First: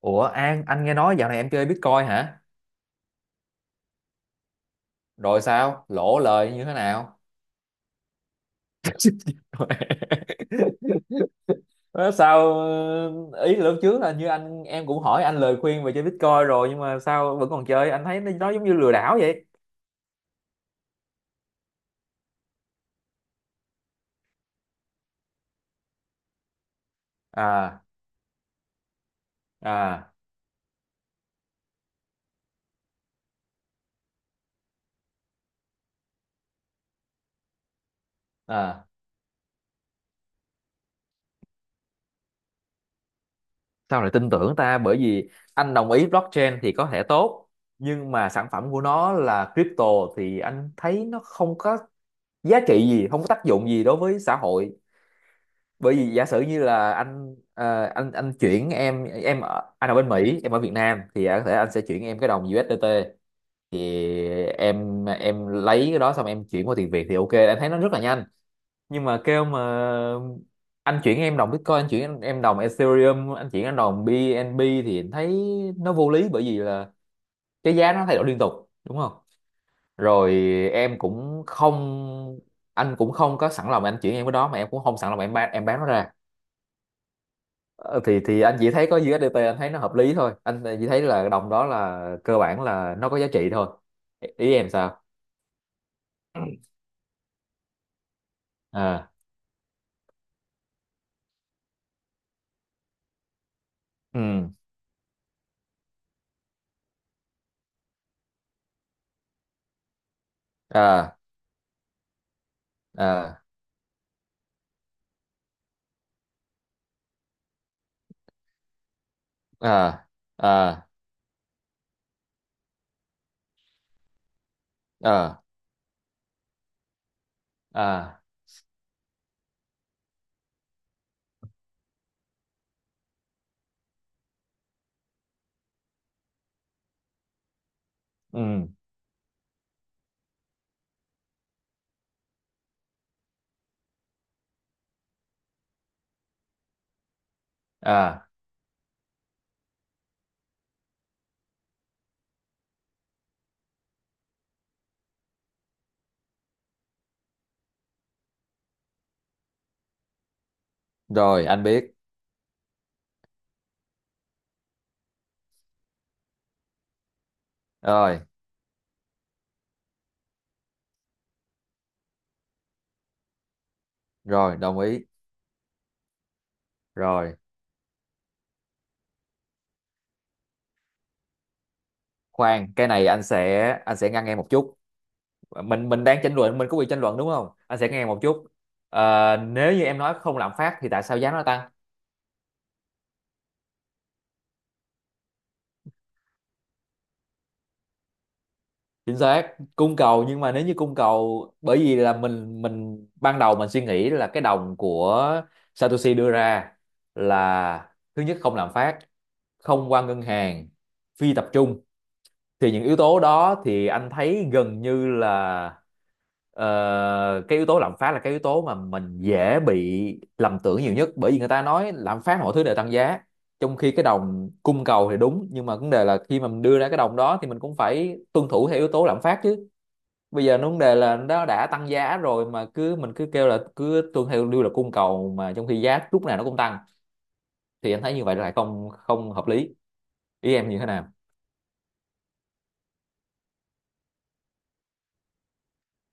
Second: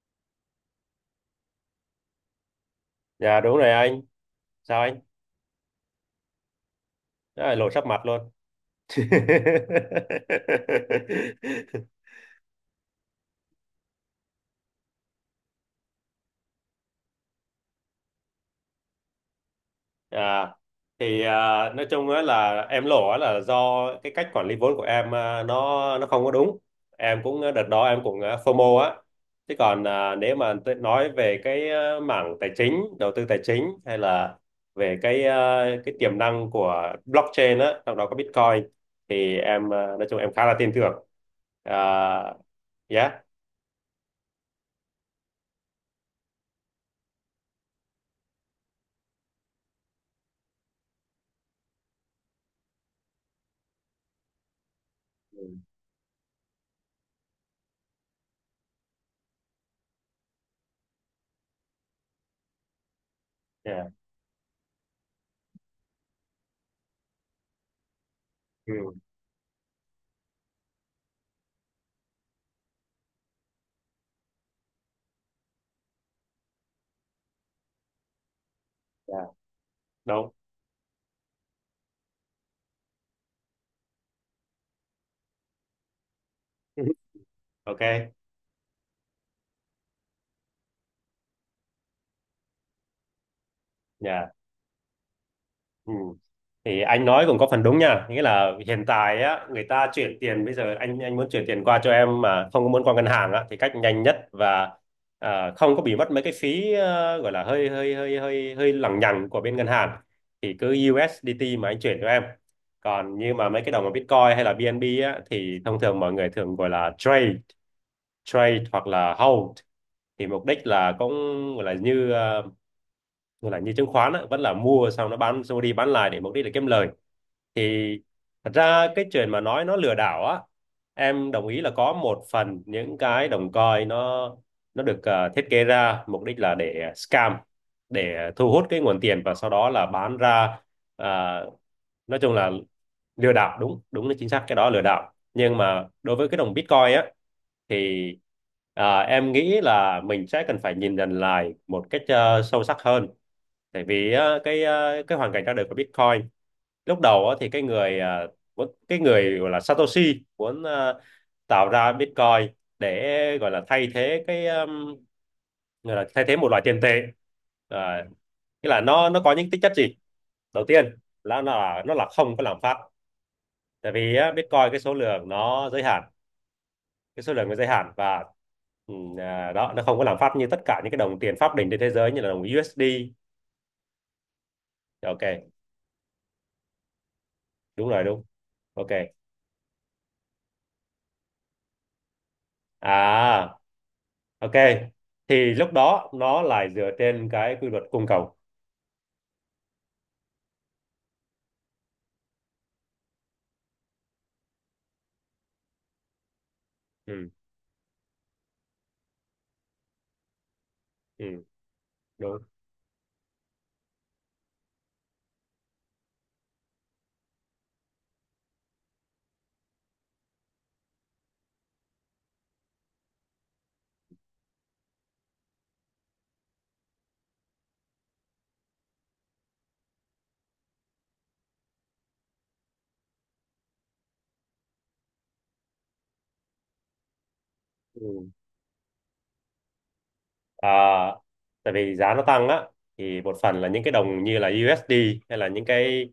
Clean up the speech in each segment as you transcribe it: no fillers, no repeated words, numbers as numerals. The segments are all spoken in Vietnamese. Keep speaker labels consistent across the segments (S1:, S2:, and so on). S1: Ủa An, anh nghe nói dạo này em chơi Bitcoin hả?
S2: Dạ đúng rồi anh. Sao anh?
S1: Rồi sao? Lỗ lời như thế nào?
S2: Đó là lộ sắp mặt luôn.
S1: Nói sao. Ý là lúc trước là như anh em cũng hỏi anh lời khuyên về chơi Bitcoin rồi, nhưng mà sao vẫn còn chơi? Anh thấy nó giống như lừa đảo vậy.
S2: à, nói chung á là em lộ á là do cái cách quản lý vốn của em, nó không có đúng. Em cũng, đợt
S1: À,
S2: đó em cũng, FOMO á. Chứ còn,
S1: à,
S2: nếu mà tôi nói về cái, mảng tài chính, đầu tư tài chính hay là về cái tiềm năng của blockchain á, trong đó có Bitcoin
S1: à.
S2: thì em, nói chung em khá là tin tưởng. À, yeah.
S1: Sao lại tin tưởng ta? Bởi vì anh đồng ý blockchain thì có thể tốt nhưng mà sản phẩm của nó là crypto thì anh thấy nó không có giá trị gì, không có tác dụng gì đối với xã hội, bởi vì giả sử như là anh anh chuyển em ở, anh ở bên Mỹ, em ở Việt Nam thì có thể anh sẽ chuyển em cái đồng USDT,
S2: Dạ.
S1: thì em lấy cái đó xong em chuyển qua tiền Việt thì ok, em thấy nó rất là nhanh.
S2: Ừ.
S1: Nhưng mà kêu mà, anh chuyển em đồng Bitcoin, anh chuyển em đồng Ethereum, anh chuyển em đồng BNB, thì em thấy nó vô lý, bởi vì là cái giá nó thay đổi liên tục, đúng không?
S2: Dạ. Đúng.
S1: Rồi. Em cũng không, anh cũng không có sẵn lòng anh chuyển em cái đó, mà em cũng không sẵn lòng em bán nó ra.
S2: Ok.
S1: Ờ, thì anh chỉ thấy có USDT, anh thấy nó hợp lý thôi, anh chỉ thấy là đồng đó là cơ bản là nó có giá trị thôi. ý
S2: Dạ.
S1: ý em sao?
S2: Ừ. Thì anh nói cũng có phần đúng nha, nghĩa là hiện
S1: À.
S2: tại á, người ta chuyển tiền bây giờ anh, muốn chuyển tiền qua cho em mà không có muốn qua ngân hàng á, thì cách nhanh nhất
S1: Ừ.
S2: và không có bị mất mấy cái phí, gọi là hơi hơi hơi hơi hơi lằng nhằng của bên ngân hàng thì cứ
S1: À.
S2: USDT mà anh chuyển cho em. Còn như
S1: À.
S2: mà mấy cái đồng mà Bitcoin hay là BNB á thì thông thường mọi người thường gọi là trade trade hoặc là hold,
S1: À.
S2: thì mục đích
S1: À.
S2: là cũng gọi là như, chứng khoán á, vẫn là mua xong nó
S1: À.
S2: bán xong đi bán lại để mục đích là kiếm lời. Thì
S1: À.
S2: thật ra cái chuyện mà nói nó lừa đảo á, em đồng ý là có một phần những cái đồng coin nó được, thiết kế ra mục đích là để scam, để thu hút
S1: Ừ.
S2: cái nguồn tiền và sau đó là bán ra. Ờ, nói chung là lừa đảo, đúng đúng là chính xác cái đó là lừa đảo. Nhưng mà đối với cái đồng Bitcoin á, thì
S1: À.
S2: em nghĩ là mình sẽ cần phải nhìn nhận lại một cách, sâu sắc hơn. Tại vì á, cái hoàn cảnh ra đời của Bitcoin lúc đầu á, thì cái người, cái người gọi là Satoshi muốn,
S1: Rồi anh
S2: tạo
S1: biết.
S2: ra Bitcoin để gọi là thay thế cái gọi là thay thế một loại tiền tệ. Ờ,
S1: Rồi.
S2: nghĩa là nó có những tính chất gì, đầu tiên là nó là không có lạm phát. Tại vì á,
S1: Rồi,
S2: Bitcoin
S1: đồng
S2: cái số
S1: ý.
S2: lượng nó giới hạn,
S1: Rồi.
S2: và, ừ, đó, nó không có lạm phát như tất cả những cái đồng tiền pháp định trên thế giới như là đồng
S1: Khoan, cái này
S2: USD.
S1: anh sẽ ngăn em một chút.
S2: Ok.
S1: Mình đang tranh luận, mình có quyền tranh luận đúng không, anh
S2: Đúng
S1: sẽ ngăn
S2: rồi.
S1: em một
S2: Đúng.
S1: chút.
S2: Ok.
S1: Nếu như em nói không lạm phát thì tại sao giá nó tăng?
S2: à ok, thì lúc đó nó lại dựa trên cái quy luật cung cầu.
S1: Chính xác cung cầu, nhưng mà nếu như cung cầu, bởi vì là mình ban đầu mình suy nghĩ là cái đồng của Satoshi đưa ra
S2: Ừ.
S1: là thứ nhất không lạm phát, không qua ngân hàng,
S2: Ừ.
S1: phi tập trung,
S2: Đúng.
S1: thì những yếu tố đó thì anh thấy gần như là cái yếu tố lạm phát là cái yếu tố mà mình dễ bị lầm tưởng nhiều nhất, bởi vì người ta nói lạm phát mọi thứ đều tăng giá, trong khi cái đồng cung cầu thì đúng, nhưng mà vấn đề là khi mà mình đưa ra cái đồng đó thì mình cũng phải tuân thủ theo yếu tố lạm phát chứ. Bây giờ vấn đề là nó đã tăng giá rồi mà cứ mình cứ kêu là cứ tuân theo lưu là cung cầu mà trong khi giá lúc nào nó cũng tăng, thì anh thấy như
S2: Ừ.
S1: vậy là không không hợp lý. Ý
S2: À,
S1: em như thế nào?
S2: tại vì giá nó tăng á, thì một phần là những cái đồng như là USD hay là những cái,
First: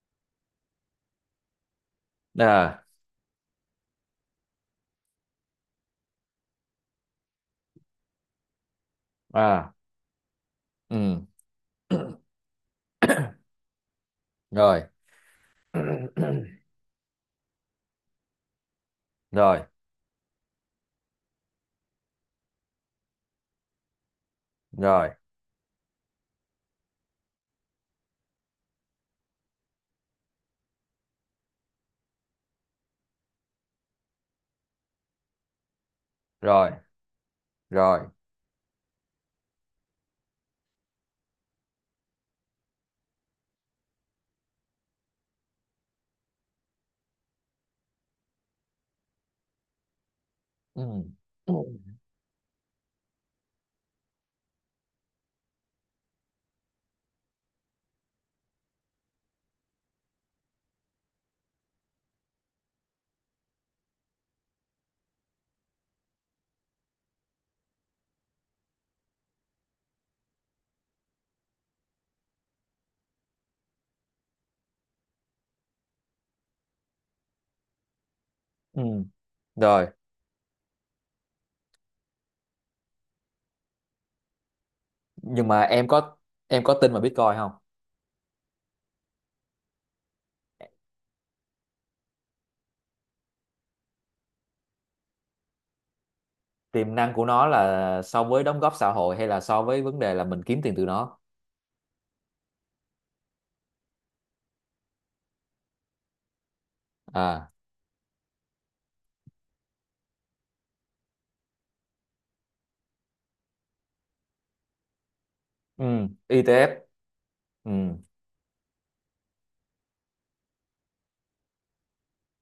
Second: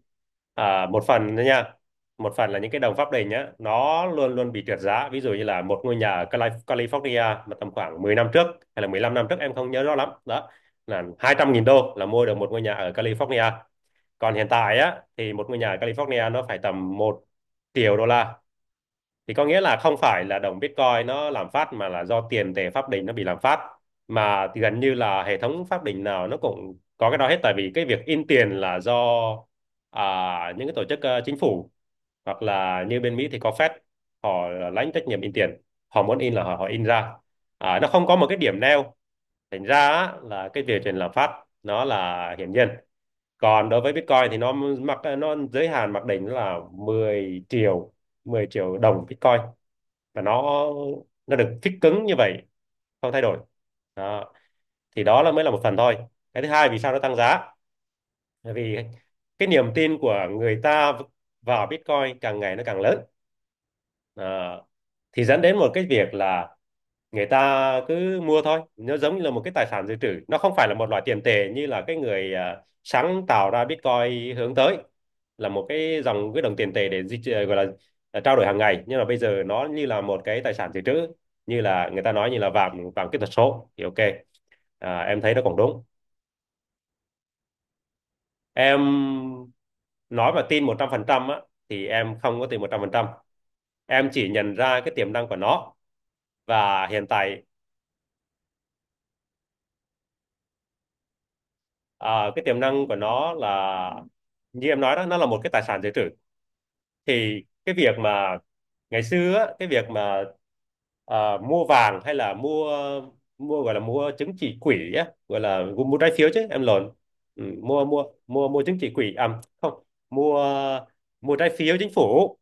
S2: một phần nữa nha, một phần là những cái
S1: À.
S2: đồng pháp định á, nó luôn luôn bị trượt giá. Ví dụ như là một ngôi nhà ở California mà tầm khoảng 10 năm trước hay là 15 năm trước em không
S1: À.
S2: nhớ rõ lắm đó, là
S1: Ừ.
S2: 200.000 đô là mua được một ngôi nhà ở California. Còn hiện tại
S1: Rồi.
S2: á, thì một ngôi nhà ở California nó phải tầm 1 triệu đô la. Thì có
S1: Rồi.
S2: nghĩa là không phải là đồng Bitcoin nó làm phát mà là do tiền tệ pháp định nó bị làm phát. Mà thì gần như
S1: Rồi.
S2: là hệ thống pháp định nào nó cũng có cái đó hết. Tại vì cái việc in tiền là do, à, những cái tổ chức, chính phủ, hoặc là như bên Mỹ thì có Fed, họ lãnh trách nhiệm in tiền, họ muốn in là họ
S1: Rồi.
S2: in ra, nó
S1: Rồi.
S2: không có một cái điểm neo. Thành ra á, là cái việc tiền lạm phát nó là hiển nhiên. Còn đối với Bitcoin thì nó mặc nó giới hạn mặc định là 10 triệu, 10 triệu đồng Bitcoin, và nó
S1: Ừ.
S2: nó
S1: Ừ.
S2: được fix cứng như vậy, không thay đổi. Đó. Thì đó là mới là một phần thôi. Cái thứ hai vì sao nó tăng giá, bởi vì cái niềm tin của người ta vào Bitcoin càng ngày nó càng lớn. Ờ, thì dẫn đến một cái việc là người ta cứ mua thôi, nó giống như là một cái tài sản dự trữ, nó không phải là một loại tiền tệ như là cái người, sáng tạo ra Bitcoin hướng tới là một cái đồng tiền tệ để gọi là, trao đổi hàng
S1: Ừ.
S2: ngày. Nhưng mà bây giờ nó
S1: Rồi.
S2: như là một cái tài sản dự trữ, như là người ta nói như là vàng, vàng kỹ thuật số thì ok, em thấy nó
S1: Nhưng
S2: cũng
S1: mà
S2: đúng.
S1: em có tin vào Bitcoin không?
S2: Em nói mà tin 100% á, thì em không có tin 100%, em chỉ nhận ra cái tiềm năng của nó. Và
S1: Tiềm
S2: hiện
S1: năng của
S2: tại,
S1: nó là so với đóng góp xã hội hay là so với vấn đề là mình kiếm tiền từ nó?
S2: cái tiềm năng của nó là như em nói đó, nó là một cái tài sản dự trữ. Thì
S1: À.
S2: cái việc mà ngày xưa á, cái việc mà mua vàng, hay là mua, gọi là mua chứng chỉ quỹ á, gọi là mua
S1: Ừ.
S2: trái phiếu, chứ em
S1: ETF.
S2: lộn. Ừ,
S1: Ừ,
S2: mua mua mua mua chứng chỉ quỹ, à không, mua mua trái phiếu chính phủ.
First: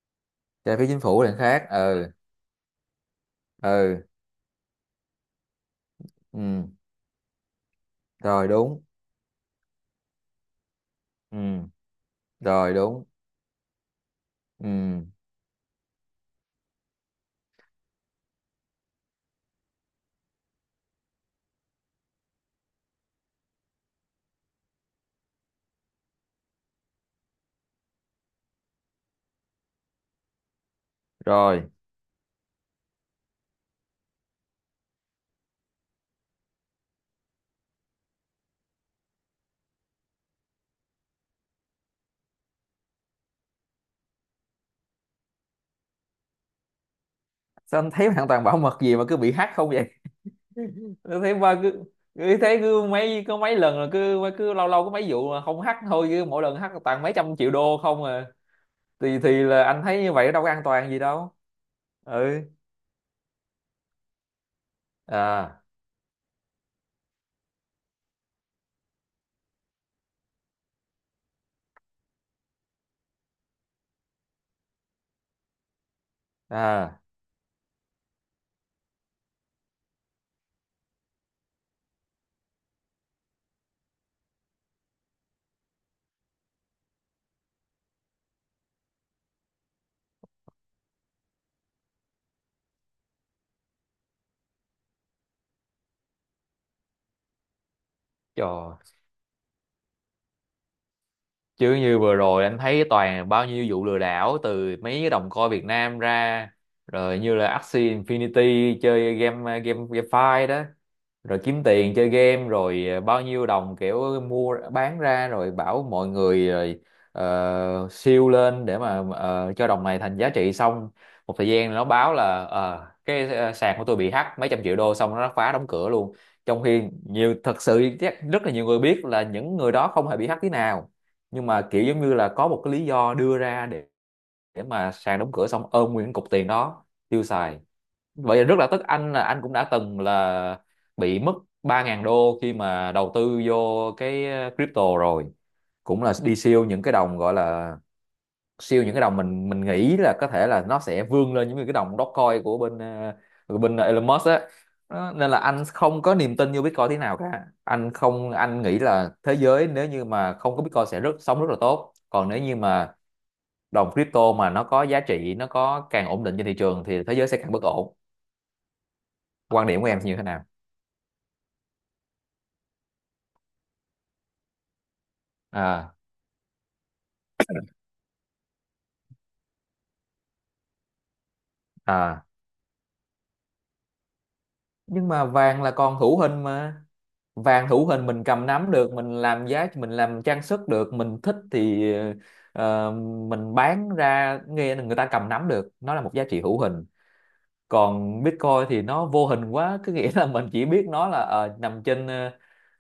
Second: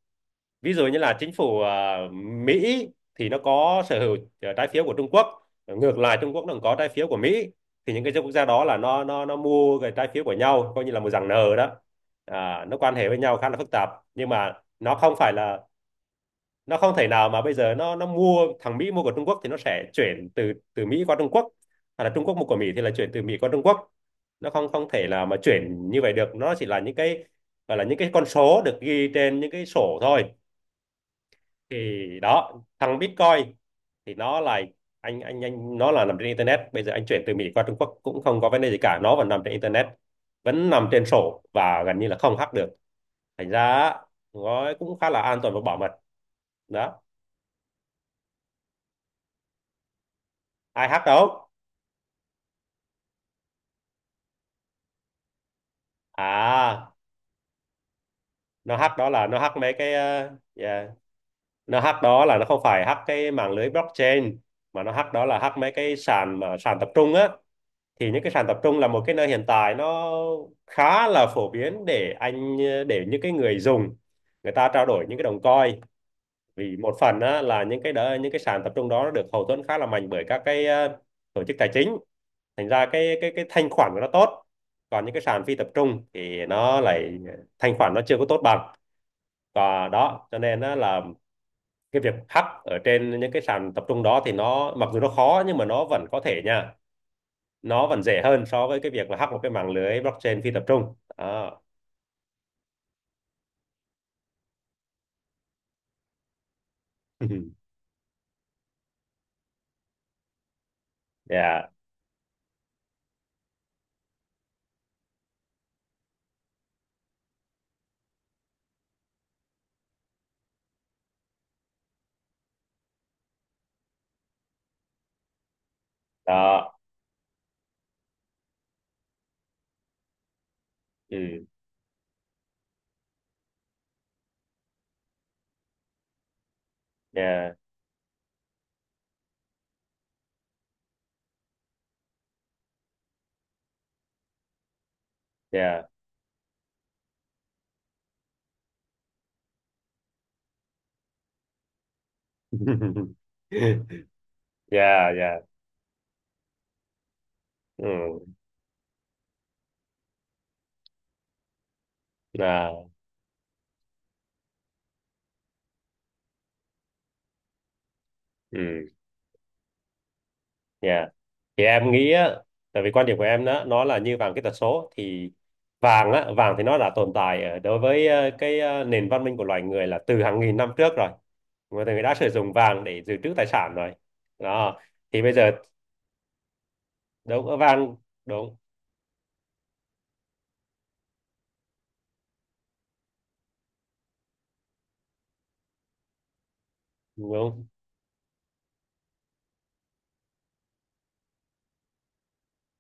S2: Ví
S1: trái
S2: dụ
S1: phiếu
S2: như
S1: chính
S2: là
S1: phủ
S2: chính
S1: là
S2: phủ,
S1: khác. Ừ.
S2: Mỹ thì nó có sở
S1: Ừ.
S2: hữu, trái phiếu của Trung Quốc. Ngược lại Trung Quốc nó cũng
S1: Ừ.
S2: có trái phiếu của Mỹ. Thì những cái quốc gia
S1: Rồi,
S2: đó là
S1: đúng.
S2: nó mua cái trái phiếu của nhau coi như là một dạng nợ
S1: Ừ.
S2: đó.
S1: Rồi,
S2: Nó quan
S1: đúng.
S2: hệ với nhau khá là phức tạp. Nhưng mà
S1: Ừ.
S2: nó không phải là nó không thể nào mà bây giờ nó mua, thằng Mỹ mua của Trung Quốc thì nó sẽ chuyển từ từ Mỹ qua Trung Quốc, hoặc là Trung Quốc mua của Mỹ thì là chuyển từ Mỹ qua Trung Quốc. Nó không không thể là mà chuyển như vậy được, nó chỉ là những cái, gọi là những cái con số được ghi trên những cái sổ thôi.
S1: Rồi.
S2: Thì đó, thằng Bitcoin thì nó là, anh nó là nằm trên internet. Bây giờ anh chuyển từ Mỹ qua Trung Quốc cũng không có vấn đề gì cả, nó vẫn nằm trên internet, vẫn nằm trên sổ, và gần như là không hack được. Thành ra á, nó cũng khá là an toàn và bảo mật. Đó.
S1: Sao anh thấy hoàn toàn bảo mật gì mà cứ bị hack không vậy?
S2: Ai hack
S1: Tôi thấy
S2: đâu.
S1: ba cứ cứ thấy cứ mấy, có mấy lần là cứ cứ lâu lâu có mấy vụ mà không hack thôi, cứ mỗi lần hack
S2: à
S1: toàn mấy trăm triệu đô không à.
S2: nó hack đó
S1: thì
S2: là
S1: thì
S2: nó hack
S1: là
S2: mấy
S1: anh
S2: cái,
S1: thấy như vậy đâu có an
S2: yeah,
S1: toàn gì đâu.
S2: nó hack đó là
S1: Ừ.
S2: nó không phải hack cái mạng lưới blockchain, mà nó hack đó là hack
S1: À.
S2: mấy cái sàn, mà sàn tập trung á. Thì những cái sàn tập trung là một cái nơi hiện tại nó khá là phổ biến để những cái người dùng, người ta trao đổi những cái đồng coin. Vì một
S1: À.
S2: phần á, là những cái sàn tập trung đó nó được hậu thuẫn khá là mạnh bởi các cái, tổ chức tài chính. Thành ra cái thanh khoản của nó tốt. Còn những cái sàn phi tập trung thì nó lại thanh khoản nó chưa có tốt bằng. Và đó cho nên á, là cái việc hack ở trên những cái sàn tập trung đó thì nó mặc dù nó khó, nhưng mà nó vẫn có thể nha, nó vẫn dễ hơn so
S1: Trời.
S2: với cái việc là hack một cái mạng lưới blockchain phi tập trung đó.
S1: Chứ như vừa rồi anh thấy toàn bao nhiêu vụ lừa đảo từ mấy cái đồng coi Việt Nam ra, rồi như là Axie Infinity chơi game, GameFi đó. Rồi kiếm
S2: Yeah.
S1: tiền chơi game, rồi bao nhiêu đồng kiểu mua bán ra rồi bảo mọi người, rồi siêu lên để mà cho đồng này thành giá trị xong. Một thời gian nó báo là cái sàn của tôi bị hack mấy trăm triệu đô, xong nó phá đóng cửa luôn. Trong
S2: Đó.
S1: khi nhiều, thật sự chắc rất là nhiều người biết là những người đó không hề bị hack tí nào,
S2: Ừ.
S1: nhưng mà kiểu giống như là có một cái lý do đưa ra để mà sàn đóng cửa xong ôm nguyên cục tiền đó tiêu
S2: Yeah,
S1: xài. Vậy là rất là tức, anh là anh cũng đã từng là bị mất 3.000 đô khi mà đầu tư vô cái crypto rồi,
S2: yeah.
S1: cũng là đi siêu những cái đồng gọi là siêu những cái đồng mình nghĩ là có thể là nó sẽ vươn lên những cái đồng Dogecoin của bên của bên Elon Musk á.
S2: Dạ.
S1: Đó, nên là
S2: Dạ.
S1: anh không có niềm tin vô Bitcoin thế nào cả,
S2: Ừ.
S1: anh không, anh nghĩ là thế giới nếu như mà không có Bitcoin sẽ rất sống rất là tốt, còn nếu như
S2: À.
S1: mà đồng crypto mà nó có giá trị nó có càng ổn định trên thị trường thì thế giới sẽ càng bất ổn.
S2: Ừ.
S1: Quan điểm của em thì như thế nào?
S2: Dạ. Thì em nghĩ á, tại vì quan điểm của em đó nó là như vàng kỹ thuật số thì
S1: À.
S2: vàng á, vàng thì nó đã tồn tại đối với, nền văn minh của loài người là từ hàng nghìn năm trước rồi. Người đã
S1: À.
S2: sử dụng vàng để dự trữ tài sản rồi. Đó.
S1: Nhưng
S2: Thì
S1: mà
S2: bây giờ
S1: vàng là còn hữu hình mà.
S2: đúng ở
S1: Vàng hữu
S2: vàng.
S1: hình mình cầm
S2: Đúng.
S1: nắm được, mình làm giá, mình làm trang sức được, mình thích thì ờ, mình bán ra nghe là người ta cầm nắm được, nó là một giá trị hữu hình.
S2: Đúng.
S1: Còn Bitcoin thì nó vô hình quá cứ nghĩa là mình chỉ biết nó là nằm trên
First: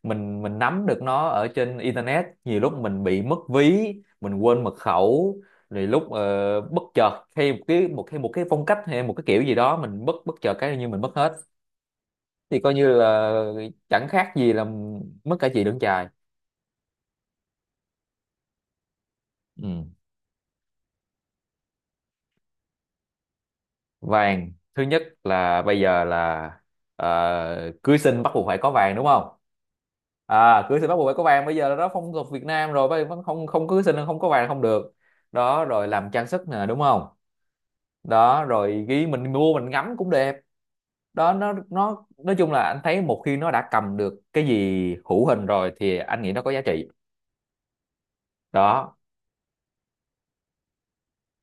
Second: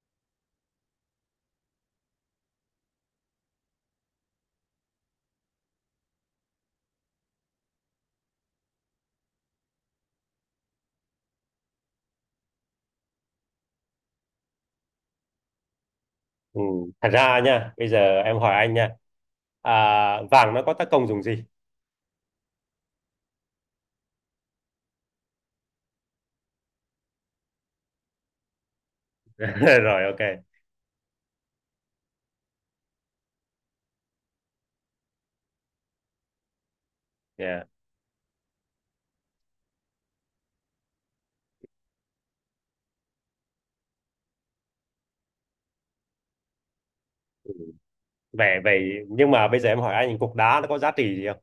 S1: mình nắm được nó ở trên internet, nhiều lúc mình bị mất ví, mình quên mật khẩu, rồi lúc bất chợt hay một cái một hay một cái phong cách hay một cái kiểu gì đó mình bất bất chợt cái như mình mất hết, thì coi như là chẳng khác gì là mất cả chị lẫn chài.
S2: Ừ. Thật ra nha, bây giờ em hỏi anh nha, à,
S1: Ừ.
S2: vàng nó có tác công dùng gì.
S1: Vàng thứ nhất là bây giờ là cưới xin bắt buộc phải có vàng đúng không?
S2: Rồi, ok.
S1: À, cưới xin bắt buộc phải có vàng, bây giờ là đó phong tục Việt Nam rồi, bây vẫn không, cưới xin là không có vàng không được. Đó, rồi làm trang sức nè, đúng không?
S2: Yeah.
S1: Đó, rồi ghi mình mua mình ngắm cũng đẹp. Đó, nó nói chung là anh thấy một khi nó đã cầm được cái gì hữu hình rồi thì anh nghĩ nó có giá trị.
S2: về
S1: Đó.
S2: về, nhưng mà bây giờ em hỏi anh cục đá nó có giá trị gì không.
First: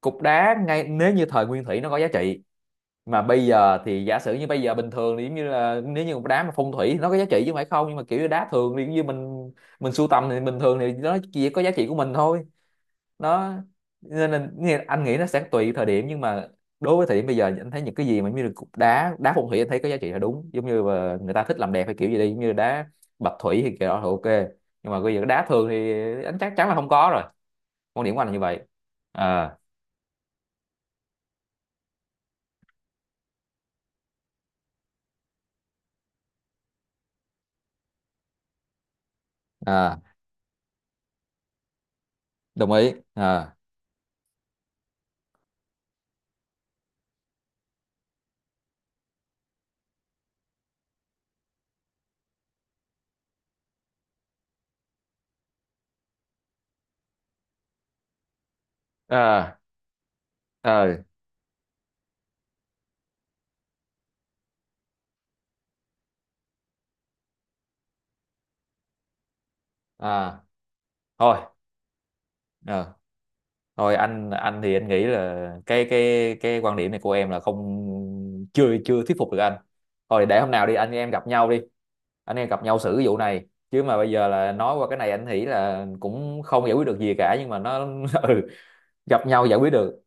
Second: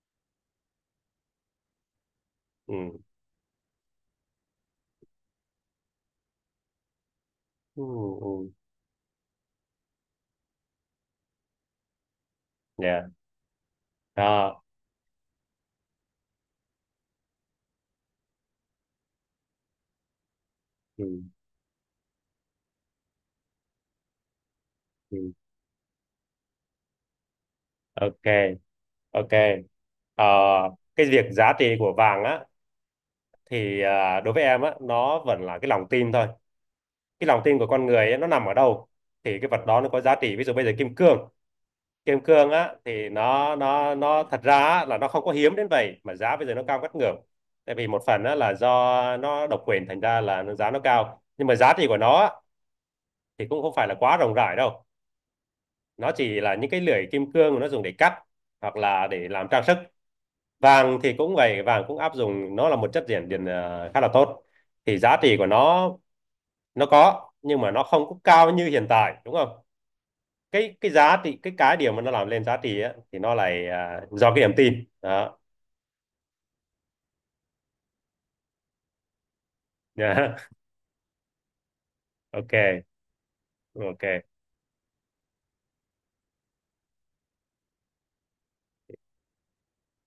S1: Cục đá, ngay nếu như thời nguyên thủy nó có giá trị,
S2: Ừ.
S1: mà bây giờ thì giả sử như bây giờ bình thường thì giống như là nếu như một đá mà phong thủy nó có giá trị chứ không phải
S2: Ừ.
S1: không, nhưng mà kiểu như
S2: Ừ.
S1: đá thường thì giống như mình sưu tầm thì bình thường thì nó chỉ có giá trị của mình thôi.
S2: Yeah.
S1: Nó, nên là
S2: Đó.
S1: anh nghĩ nó sẽ tùy thời điểm, nhưng mà đối với thời điểm bây giờ anh thấy những cái gì mà giống như là cục đá, đá phong thủy anh thấy có giá trị là đúng, giống như là
S2: Ừ.
S1: người ta thích làm đẹp hay kiểu gì đi giống như đá bạch thủy thì kiểu đó thì ok. Nhưng mà bây
S2: Ừ.
S1: giờ đá thường thì anh chắc chắn là không có rồi. Quan điểm của
S2: Ok.
S1: anh là như vậy.
S2: Ok.
S1: À.
S2: Ờ, cái việc giá trị của vàng á, thì đối với em á nó vẫn là cái lòng tin thôi. Cái lòng tin của con người ấy, nó nằm ở đâu thì cái vật đó nó
S1: À,
S2: có giá trị. Ví dụ bây giờ kim cương, kim cương
S1: đồng
S2: á
S1: ý.
S2: thì nó
S1: À.
S2: nó nó thật ra á, là nó không có hiếm đến vậy mà giá bây giờ nó cao ngất ngưởng. Tại vì một phần á, là do nó độc quyền thành ra là giá nó cao, nhưng mà giá trị của nó á, thì cũng không phải là quá rộng rãi đâu. Nó chỉ là những cái lưỡi kim cương nó dùng để cắt hoặc là để làm
S1: À.
S2: trang sức.
S1: Ờ.
S2: Vàng thì cũng vậy, vàng cũng áp dụng nó là một chất dẫn điện, khá là tốt. Thì giá trị của nó có, nhưng mà nó không có cao như hiện tại, đúng không.
S1: À.
S2: Cái giá trị,
S1: Thôi.
S2: cái điều mà nó làm lên giá trị
S1: Ờ,
S2: á, thì nó lại,
S1: Thôi, anh
S2: do cái niềm
S1: anh thì
S2: tin
S1: anh nghĩ
S2: đó.
S1: là cái quan điểm này của em là không, chưa chưa thuyết phục được anh. Thôi
S2: Dạ.
S1: để hôm nào đi anh em gặp nhau đi, anh em gặp nhau
S2: Ok.
S1: xử cái vụ này. Chứ mà
S2: Ok.
S1: bây giờ là nói qua cái này anh nghĩ là cũng không giải quyết được gì cả, nhưng mà nó ừ, gặp nhau giải quyết được.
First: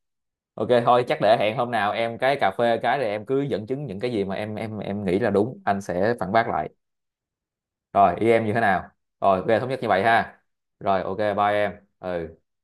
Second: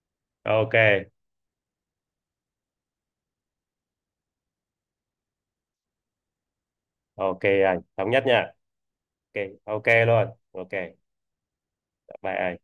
S1: Ok
S2: Ok.
S1: thôi chắc để hẹn hôm nào em cái cà phê cái rồi em cứ dẫn chứng những cái gì mà em nghĩ là đúng, anh sẽ phản bác lại.
S2: Ok. Anh thống
S1: Rồi
S2: nhất
S1: ý em
S2: nha.
S1: như thế nào? Rồi
S2: Ok.
S1: ok thống nhất
S2: Ok
S1: như vậy
S2: luôn.
S1: ha.
S2: Ok,
S1: Rồi ok bye em.
S2: bye
S1: Ừ.
S2: anh.